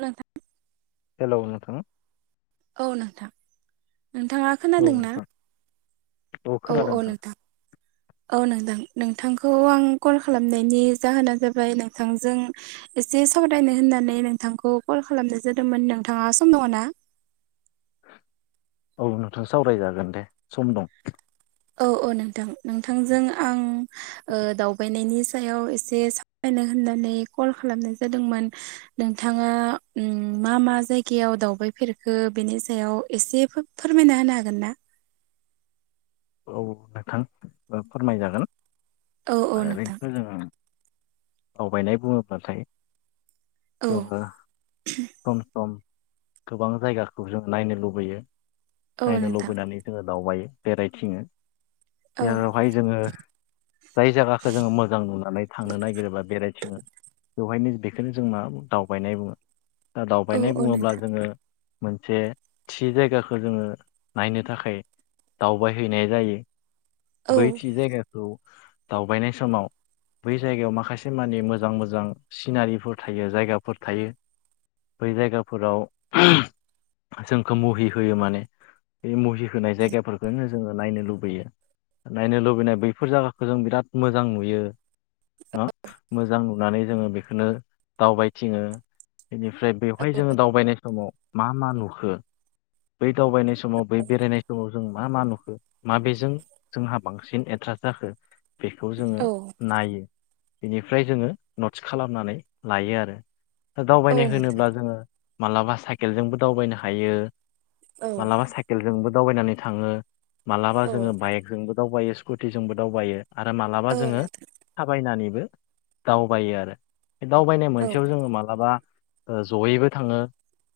नोंथां। हेलौ नोंथां। औ नोंथां नोंथाङा औ खोनादों ना? नोंथां औ औ नोंथां। औ नोंथां नोंथांखौ आं कल खालामनायनि जाहोना जाबाय नोंथांजों एसे सावरायनो होननानै नोंथांखौ कल खालामनाय जादोंमोन नोंथाङा सम दङ ना? औ नोंथां सावरायजागोन दे सम दं। औ औ नोंथां नोंथांजों आं। दावबायनायनि सायाव एसे सावरायनो होननानै कल खालामनाय जादोंमोन। नोंथाङा मा मा जायगायाव दावबायफेरखो बेनि सायाव एसे फो फोरमायना होनो हागोन ना? औ नोंथां फोरमायजागोन औ औ [unintelligible] नोंथां जोङो दावगायनाय बुङोब्लाथाय औ जोङो सम सम गोबां जायगाखौ जों नायनो लुबैयो औ नायनो नोंथां लुबैनानै जोङो दावबायो बेरायथिङो औ जेरावहाय जोङो जाय जायगाखो जोङो मोजां नुनानै थांनो नागिरोबा बेरायथिङो बेवहायनो बेखोनो जों मा दावबायनाय बुङो दा औ दावबायनाय औ बुङोब्ला नोंथां जोङो मोनसे थि जायगाखौ जोङो नायनो थाखाय दावबाय हैैनाय जायो बै औ थि जायगाखौ दावबायनाय समाव बै जायगायाव माखासे मानि मोजां मोजां सिनारिफोर थायो जायगाफोर थायो। बै जायगाफोराव जोंखौ मुहि होयो माने बे मुहि होनाय जायगाफोरखौ नो जोङो नायनो लुबैयो नायनो लुबैनाय बैफोर जायगाखो जों बिराद मोजां नुयो। मोजां नुनानै जोङो बेखोनो दावबायथिङो। बेनिफ्राय बेवहाय जोङो दावबायनाय समाव मा मा नुखो बै दावबायनाय समाव बै बेरायनाय समाव जों मा मा नुखो माबेजों जोंहा बांसिन एट्रास जाखो बेखौ जोङो औ नायो बेनिफ्राय जोङो नट्स खालामनानै लायो आरो ‌। औ दावबायनाय नोंथां होनोब्ला जोङो मालाबा साइकेलजोंबो दावबायनो हायो। औ मालाबा साइकेलजोंबो दावबायनानै थाङो मालाबा औ जोङो बाइक जोंबो दावबायो स्कुटिजोंबो दावबायो आरो मालाबा औ जोङो नोंथां थाबायनानैबो दावबायो आरो बे दावबायनाय औ मोनसेयाव जोङो मालाबा जयैबो थाङो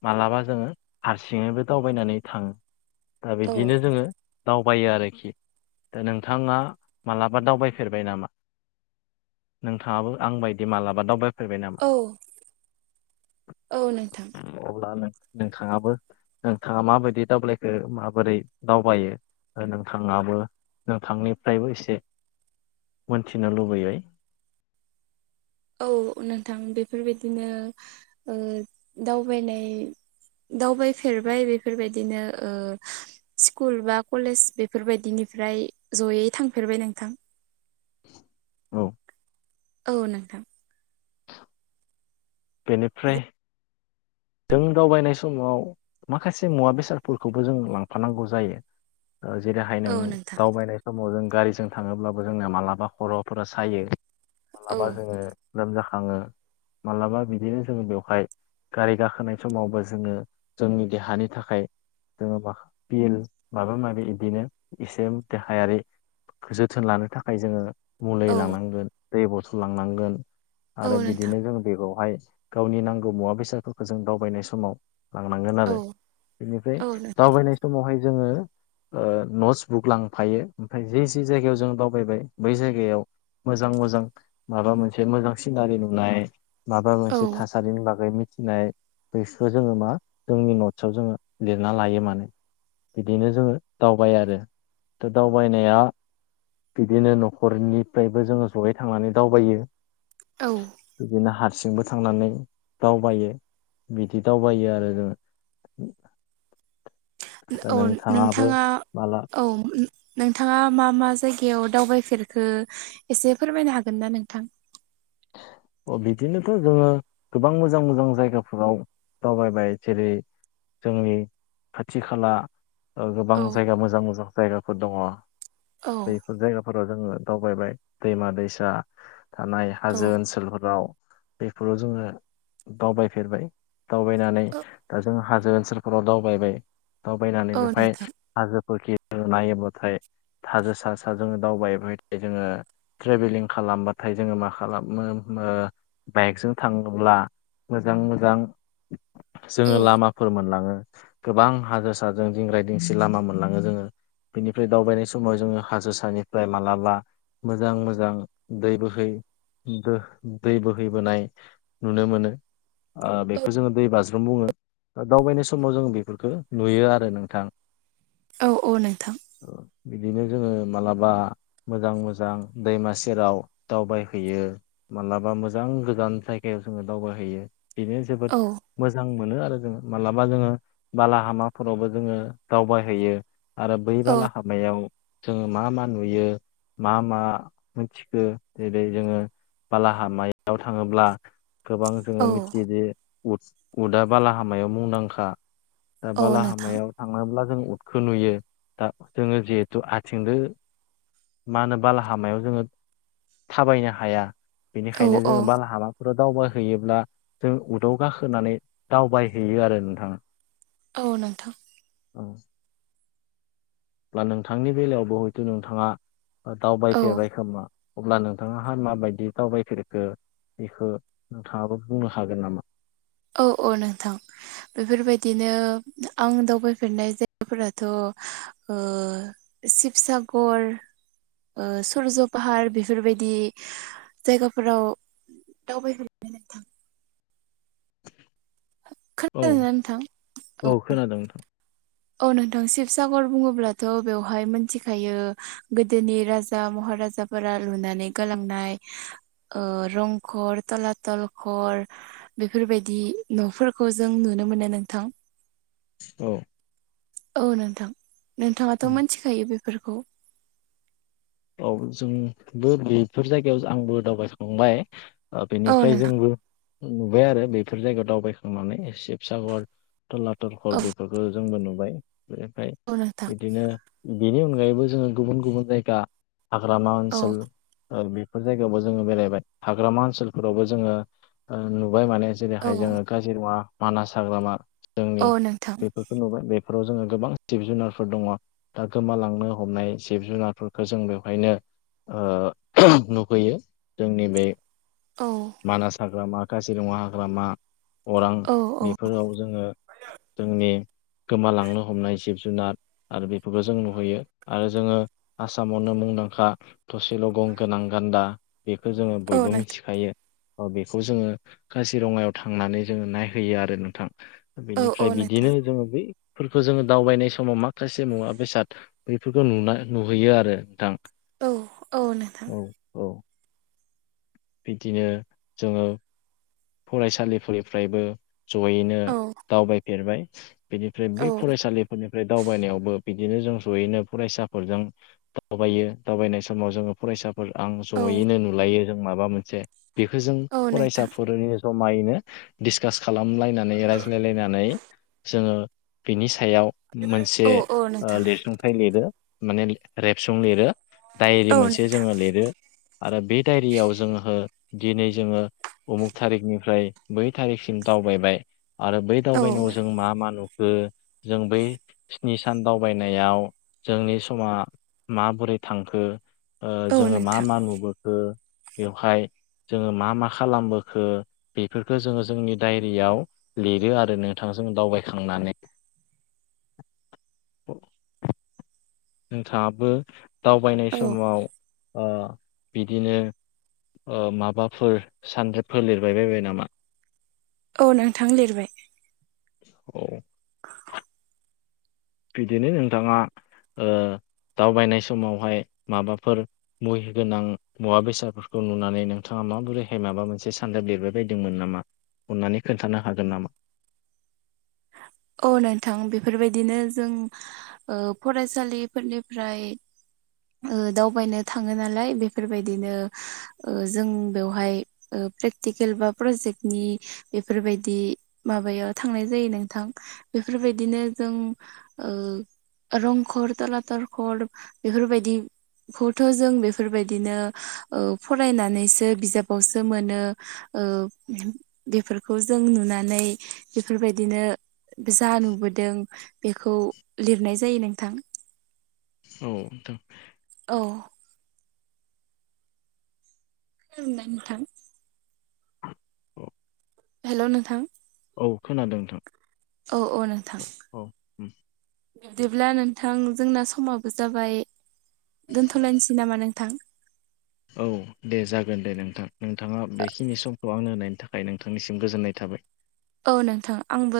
मालाबा जोङो हारसिङैबो दावबायनानै थाङो दा औ बिदिनो जोङो दावबायो आरोखि दा नोंथाङा मालाबा दावबायफेरबाय नामा? नोंथाङाबो आं बायदि मालाबा दावबायफैबाय नामा? औ औ नोंथां अब्ला नोंथाङाबो नोंथाङा माबायदि दावबायखो माबोरै? दावबायो नोंथाङाबो नोंथांनिफ्रायबो एसे मोनथिनो लुबैयै औ नोंथां बेफोरबायदिनो ओ दावबायनाय दावबायफेरबाय बेफोरबायदिनो ओ स्कुल बा कलेज बेफोरबायदिनिफ्राय जयै थांफेरबाय नोंथां। औ औ नोंथां बेनिफ्राय जों दावबायनाय समाव माखासे मुवा बेसादफोरखौबो जों लांफानांगौ जायो। जेरैहाय औ नों नोंथां दावबायनाय समाव जों गारिजों थाङोब्लाबो जोंनाया मालाबा खर'फोरा सायो। नङा औ बा जों लोमजाखाङो मालाबा बिदिनो जोङो बेवहाय गारि गाखो थानाय समावबो जोङो जोंनि देहानि थाखाय जोङो मा बिल माबा माबि बिदिनो एसे देहायारि जोथोन लानो थाखाय जोङो मुलि औ लांनांगोन दै बथल लांनांगोन औ आरो नोंथां बिदिनो जों बे बेवहाय गावनि नांगौ मुवा बेसादफोरखौ जों दावबायनाय समाव लांनांगोन औ आरो बेनिफ्राय औ नोंथां दावबायनाय समावहाय जोङो ओ नटस बुक लांफायो ओमफ्राय जि जि जायगायाव जों दावबाय बै जायगायाव मोजां मोजां माबा मोनसे मोजां सिनारि नुनाय माबा औ मोनसे थासारिनि बागै मिथिनाय बेसो जोङो मा जोंनि नटसआव जोङो लिरना लायो माने बिदिनो जोङो दावबाय आरो दा दावबायनाया बिदिनो न'खरनिफ्रायबो जोङो जयै थांनानै दावबायो औ बिदिनो हारसिंबो थांनानै दावबायो बिदि दावबायो आरो जों औ नोंथाङाबो नोंथाङा माला औ नोंथाङा मा मा जायगायाव दावबायफेरखो एसे फोरमायनो हागोन ना नोंथां अ बिदिनोथ' जोङो गोबां मोजां मोजां जायगाफोराव दावबायबाय जेरै जोंनि खाथि खाला गोबां औ जायगा मोजां मोजां जायगाफोर दङ बै औ जायगाफोराव जोङो दावबायबाय दैमा दैसा थानाय औ हाजो ओनसोलफोराव बेफोराव जोङो दावबायफेरबाय दावबायनानै औ दा जों हाजो ओनसोलफोराव दावबायबाय दावबायनानै औ बेवहाय नोंथां हाजोफोरखि नायोब्लाथाय हाजो सा सा जोङो दावबायबाय जोङो ट्रेभेलिं खालामबाथाय जोङो माखासे खालामो ओ बाइकजों थाङोब्ला मोजां मोजां औ जोङो लामा फोर मोनलाङो गोबां हाजो साजों दिंगराय दिंसि लामा मोनलाङो जोङो बेनिफ्राय दावबायनाय समाव जोङो हाजो सानिफ्राय मालाबा मोजां मोजां दै बोहै दो दै बोहैबोनाय नुनो मोनो बेखौ जोङो दै बाज्रुम बुङो दावबायनाय समाव जोङो बेफोरखौ नुयो आरो नोंथां औ औ नोंथां बिदिनो जोङो माब्लाबा मोजां मोजां दैमा सेराव दावबाय हैयो मालाबा मोजां गोजान जायगायाव जोङो दावबाय हैैयो बेनो औ जोबोद मोजां मोनो आरो जोङो मालाबा जोङो बालाहामाफोरावबो जोङो दावबायहैयो आरो बै औ बालाहामायाव जोङो मा मा नुयो मा मा मोनथिखो बे जोङो बालाहामायाव थाङोब्ला गोबां जोङो औ मिथियोदि उद उदआ बालाहामायाव मुंदांखा दा औ नोंथां बालाहामायाव थाङोब्ला जों उदखौ नुयो दा जोङो जिहेथु आथिंदो मा होनो बालाहामायाव जोङो थाबायनो हाया औ बेनिखायनो औ जोङो बालाहामा फोराव दावबायहैयोब्ला जों उदाव गाखोनानै दावबायहैयो आरो नोंथाङा औ नोंथां औ बा नोंथांनि बेलायावबो हयथ' नोंथांङा औ दावबायफेरबाय खोमा अब्ला नोंथांङा हा माबायदि दावबायफेरखो बेखौ नोंथांङाबो बुंनो हागोन नामा औ औ नोंथां बेफोरबायदिनो आं दावबायफेरनाय जायगाफोराथ' शिबसागर सुरज' फाहार बेफोरबायदि जायगाफोराव दावबायफेरबाय नोंथां औ खोनादोंना नोंथां औ खोनादों नोंथां औ नोंथां शिबसागर बुंङोब्लाथ' बेवहाय मिथिखायो गोदोनि राजा महाराजाफोरा लुनानै गालांनाय रंगर थलाथलखर बेफोरबायदि न'फोरखौ जों नुनो मोनो नोंथां औ औ नोंथां नोंथांङाथ' मिथिखायो बेफोरखौ औ जोंबो बेफोर जायगायाव आंबो दावबायखांबाय औ बेनिफ्राय नोंथां जोंबो नुबाय आरो बेफोर जायगायाव दावबायखांनानै शिबसागर तलातल घर बेफोरखौ जोंबो नुबाय बेनिफ्राय औ औ नोंथां बिदिनो बेनि अनगायैबो जोंङो गुबुन गुबुन जायगा हाग्रामा औ ओनसोल बेफोर जायगायावबो जोंङो बेरायबाय हाग्रामा ओनसोलफोरावबो जोंङो नुबाय माने औ जेरैहाय जोंङो काजिरङा मानास हाग्रामा जोंनि औ नोंथां बेफोरखौ नोबाय बे फोराव जोंङो गोबां जिब जुनारफोर दङ दा गोमालांनो हमनाय जिब जोनारफोर खौ जों बेवहायनो नुुबैयो जोंनि बे औ मानास हाग्रामा काजिरङा हाग्रामा अरां औ औ बेफोराव जोंङो जोंनि गोमालांनो हमनाय जिब जोनार आरो बेफोरखौ जों नोहैयो आरो जोंङो आसामावनो मुंदांखा थसेल' गं गोनां गान्दा बेखौ जोंङो औ बयबो नोंथां मिथिखायो बेखौ जोंङो काजिरङायाव थांनानै जोङो नायहैयो आरो नोंथां औ औ बिनिफ्राय बिदिनो नोंथां जोंङो फोरखौ जोंङो दावबायनाय समाव माखासे मुवा बेसाद बेैफोरखौ नोनाय नोहैयो आरो नोंथां औ औ नोंथां औ औ बिदिनो जोंङो फरायसालिफोरनिफ्रायबो जयैनो औ दावबायफेरबाय बिनिफ्राय बे औ फरायसालिफोरनिफ्राय दावबायनायावबो बिदिनो जों जयैनो फरायसाफोरजों दावबायो दावबायनाय समाव जोंङो फरायसा आं औ जयैनो नोलायो जों माबा मोनसे बेखौ जों औ फरायसा नोंथां बेनि जमायैनो डिसकास खालामलायनानै रायज्लायलायनानै जोंङो बिनि सायाव मोनसे औ औ नोंथां लिरसुंथाय लिरो माने रेबसुं लिरो दायरि औ मोनसे नोंथां जोङो लिरो आरो बे दायरियाव जोंङो दिनै जोंङो उमुक थारिखनिफ्राय बै थारिखसिम दावबाय आरो बै औ दावबायनायाव जों मा मा नोबाय जों बै स्नि सान दावबायनायाव जोंनि समा माबोरै थांखो औ जोंङो मा नोंथां मा नोबोखो बेवहाय जोङो मा मा खालामबोखो बेफोरखौ जोंङो जोंनि डायरियाव लिरो आरो नोंथां जों दावबायखांनानै नोंथांङाबो दावबायनाय औ समाव बिदिनो माबाफोर सानरेबफोर लिरबाय बायबाय नामा औ नोंथां लिरबाय औ [inaudible] बिदिनो नोंथाङा दावबायनाय समावहाय माबाफोर मुहिगोनां मुवा बेसादफोरखौ नुनानै नोंथाङा माबोरैहाय माबा मोनसे सानरेब लिरबाय बायदोंमोन नामा अननानै खोन्थानो हागोन नामा औ नोंथां बेफोरबायदिनो जों फरायसालिफोरनिफ्राय दावबायनो थाङो नालाय बेफोरबायदिनो जों बेवहाय प्रेक्टिकेल बा प्रजेक्टनि बेफोरबायदि माबायाव थांनाय जायो नों थां बेफोरबायदिनो जों रंघर तलातल घर बेफोरबायदि खौथ' जों बेफोरबायदिनो फरायनानैसो बिजाबावसो मोनो बेफोरखौ जों नुनानै बेफोरबायदिनो जा नोबोदों बेखौ लिरनाय जायो नोंथां औ नोंथां। औ। नोंथां। औ। हेल' नोंथां। औ खोनादों नोंथां। औ औ नोंथां। औ उम बिब्दिब्ला नोंथां जोंना समाबो जाबाय दोनथ'लायनोसै नामा नोंथां। औ दे जागोन दे नोंथां नोंथाङा बेखिनि समखौ आंनो होनायनि थाखाय। ना नोंथांनिसिम गोजोननाय थाबाय। औ नोंथां आंबो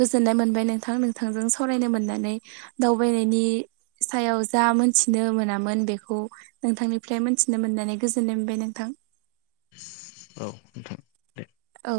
गोजोननाय मोनबाय नोंथां नोंथांजों सावरायनो मोननानै दावबायनायनि सायाव जा मोनथिनो मोनामोन बेखौ नोंथांनिफ्राय मोनथिनो मोननानै गोजोननाय मोनबाय नोंथां। औ नोंथां। औ।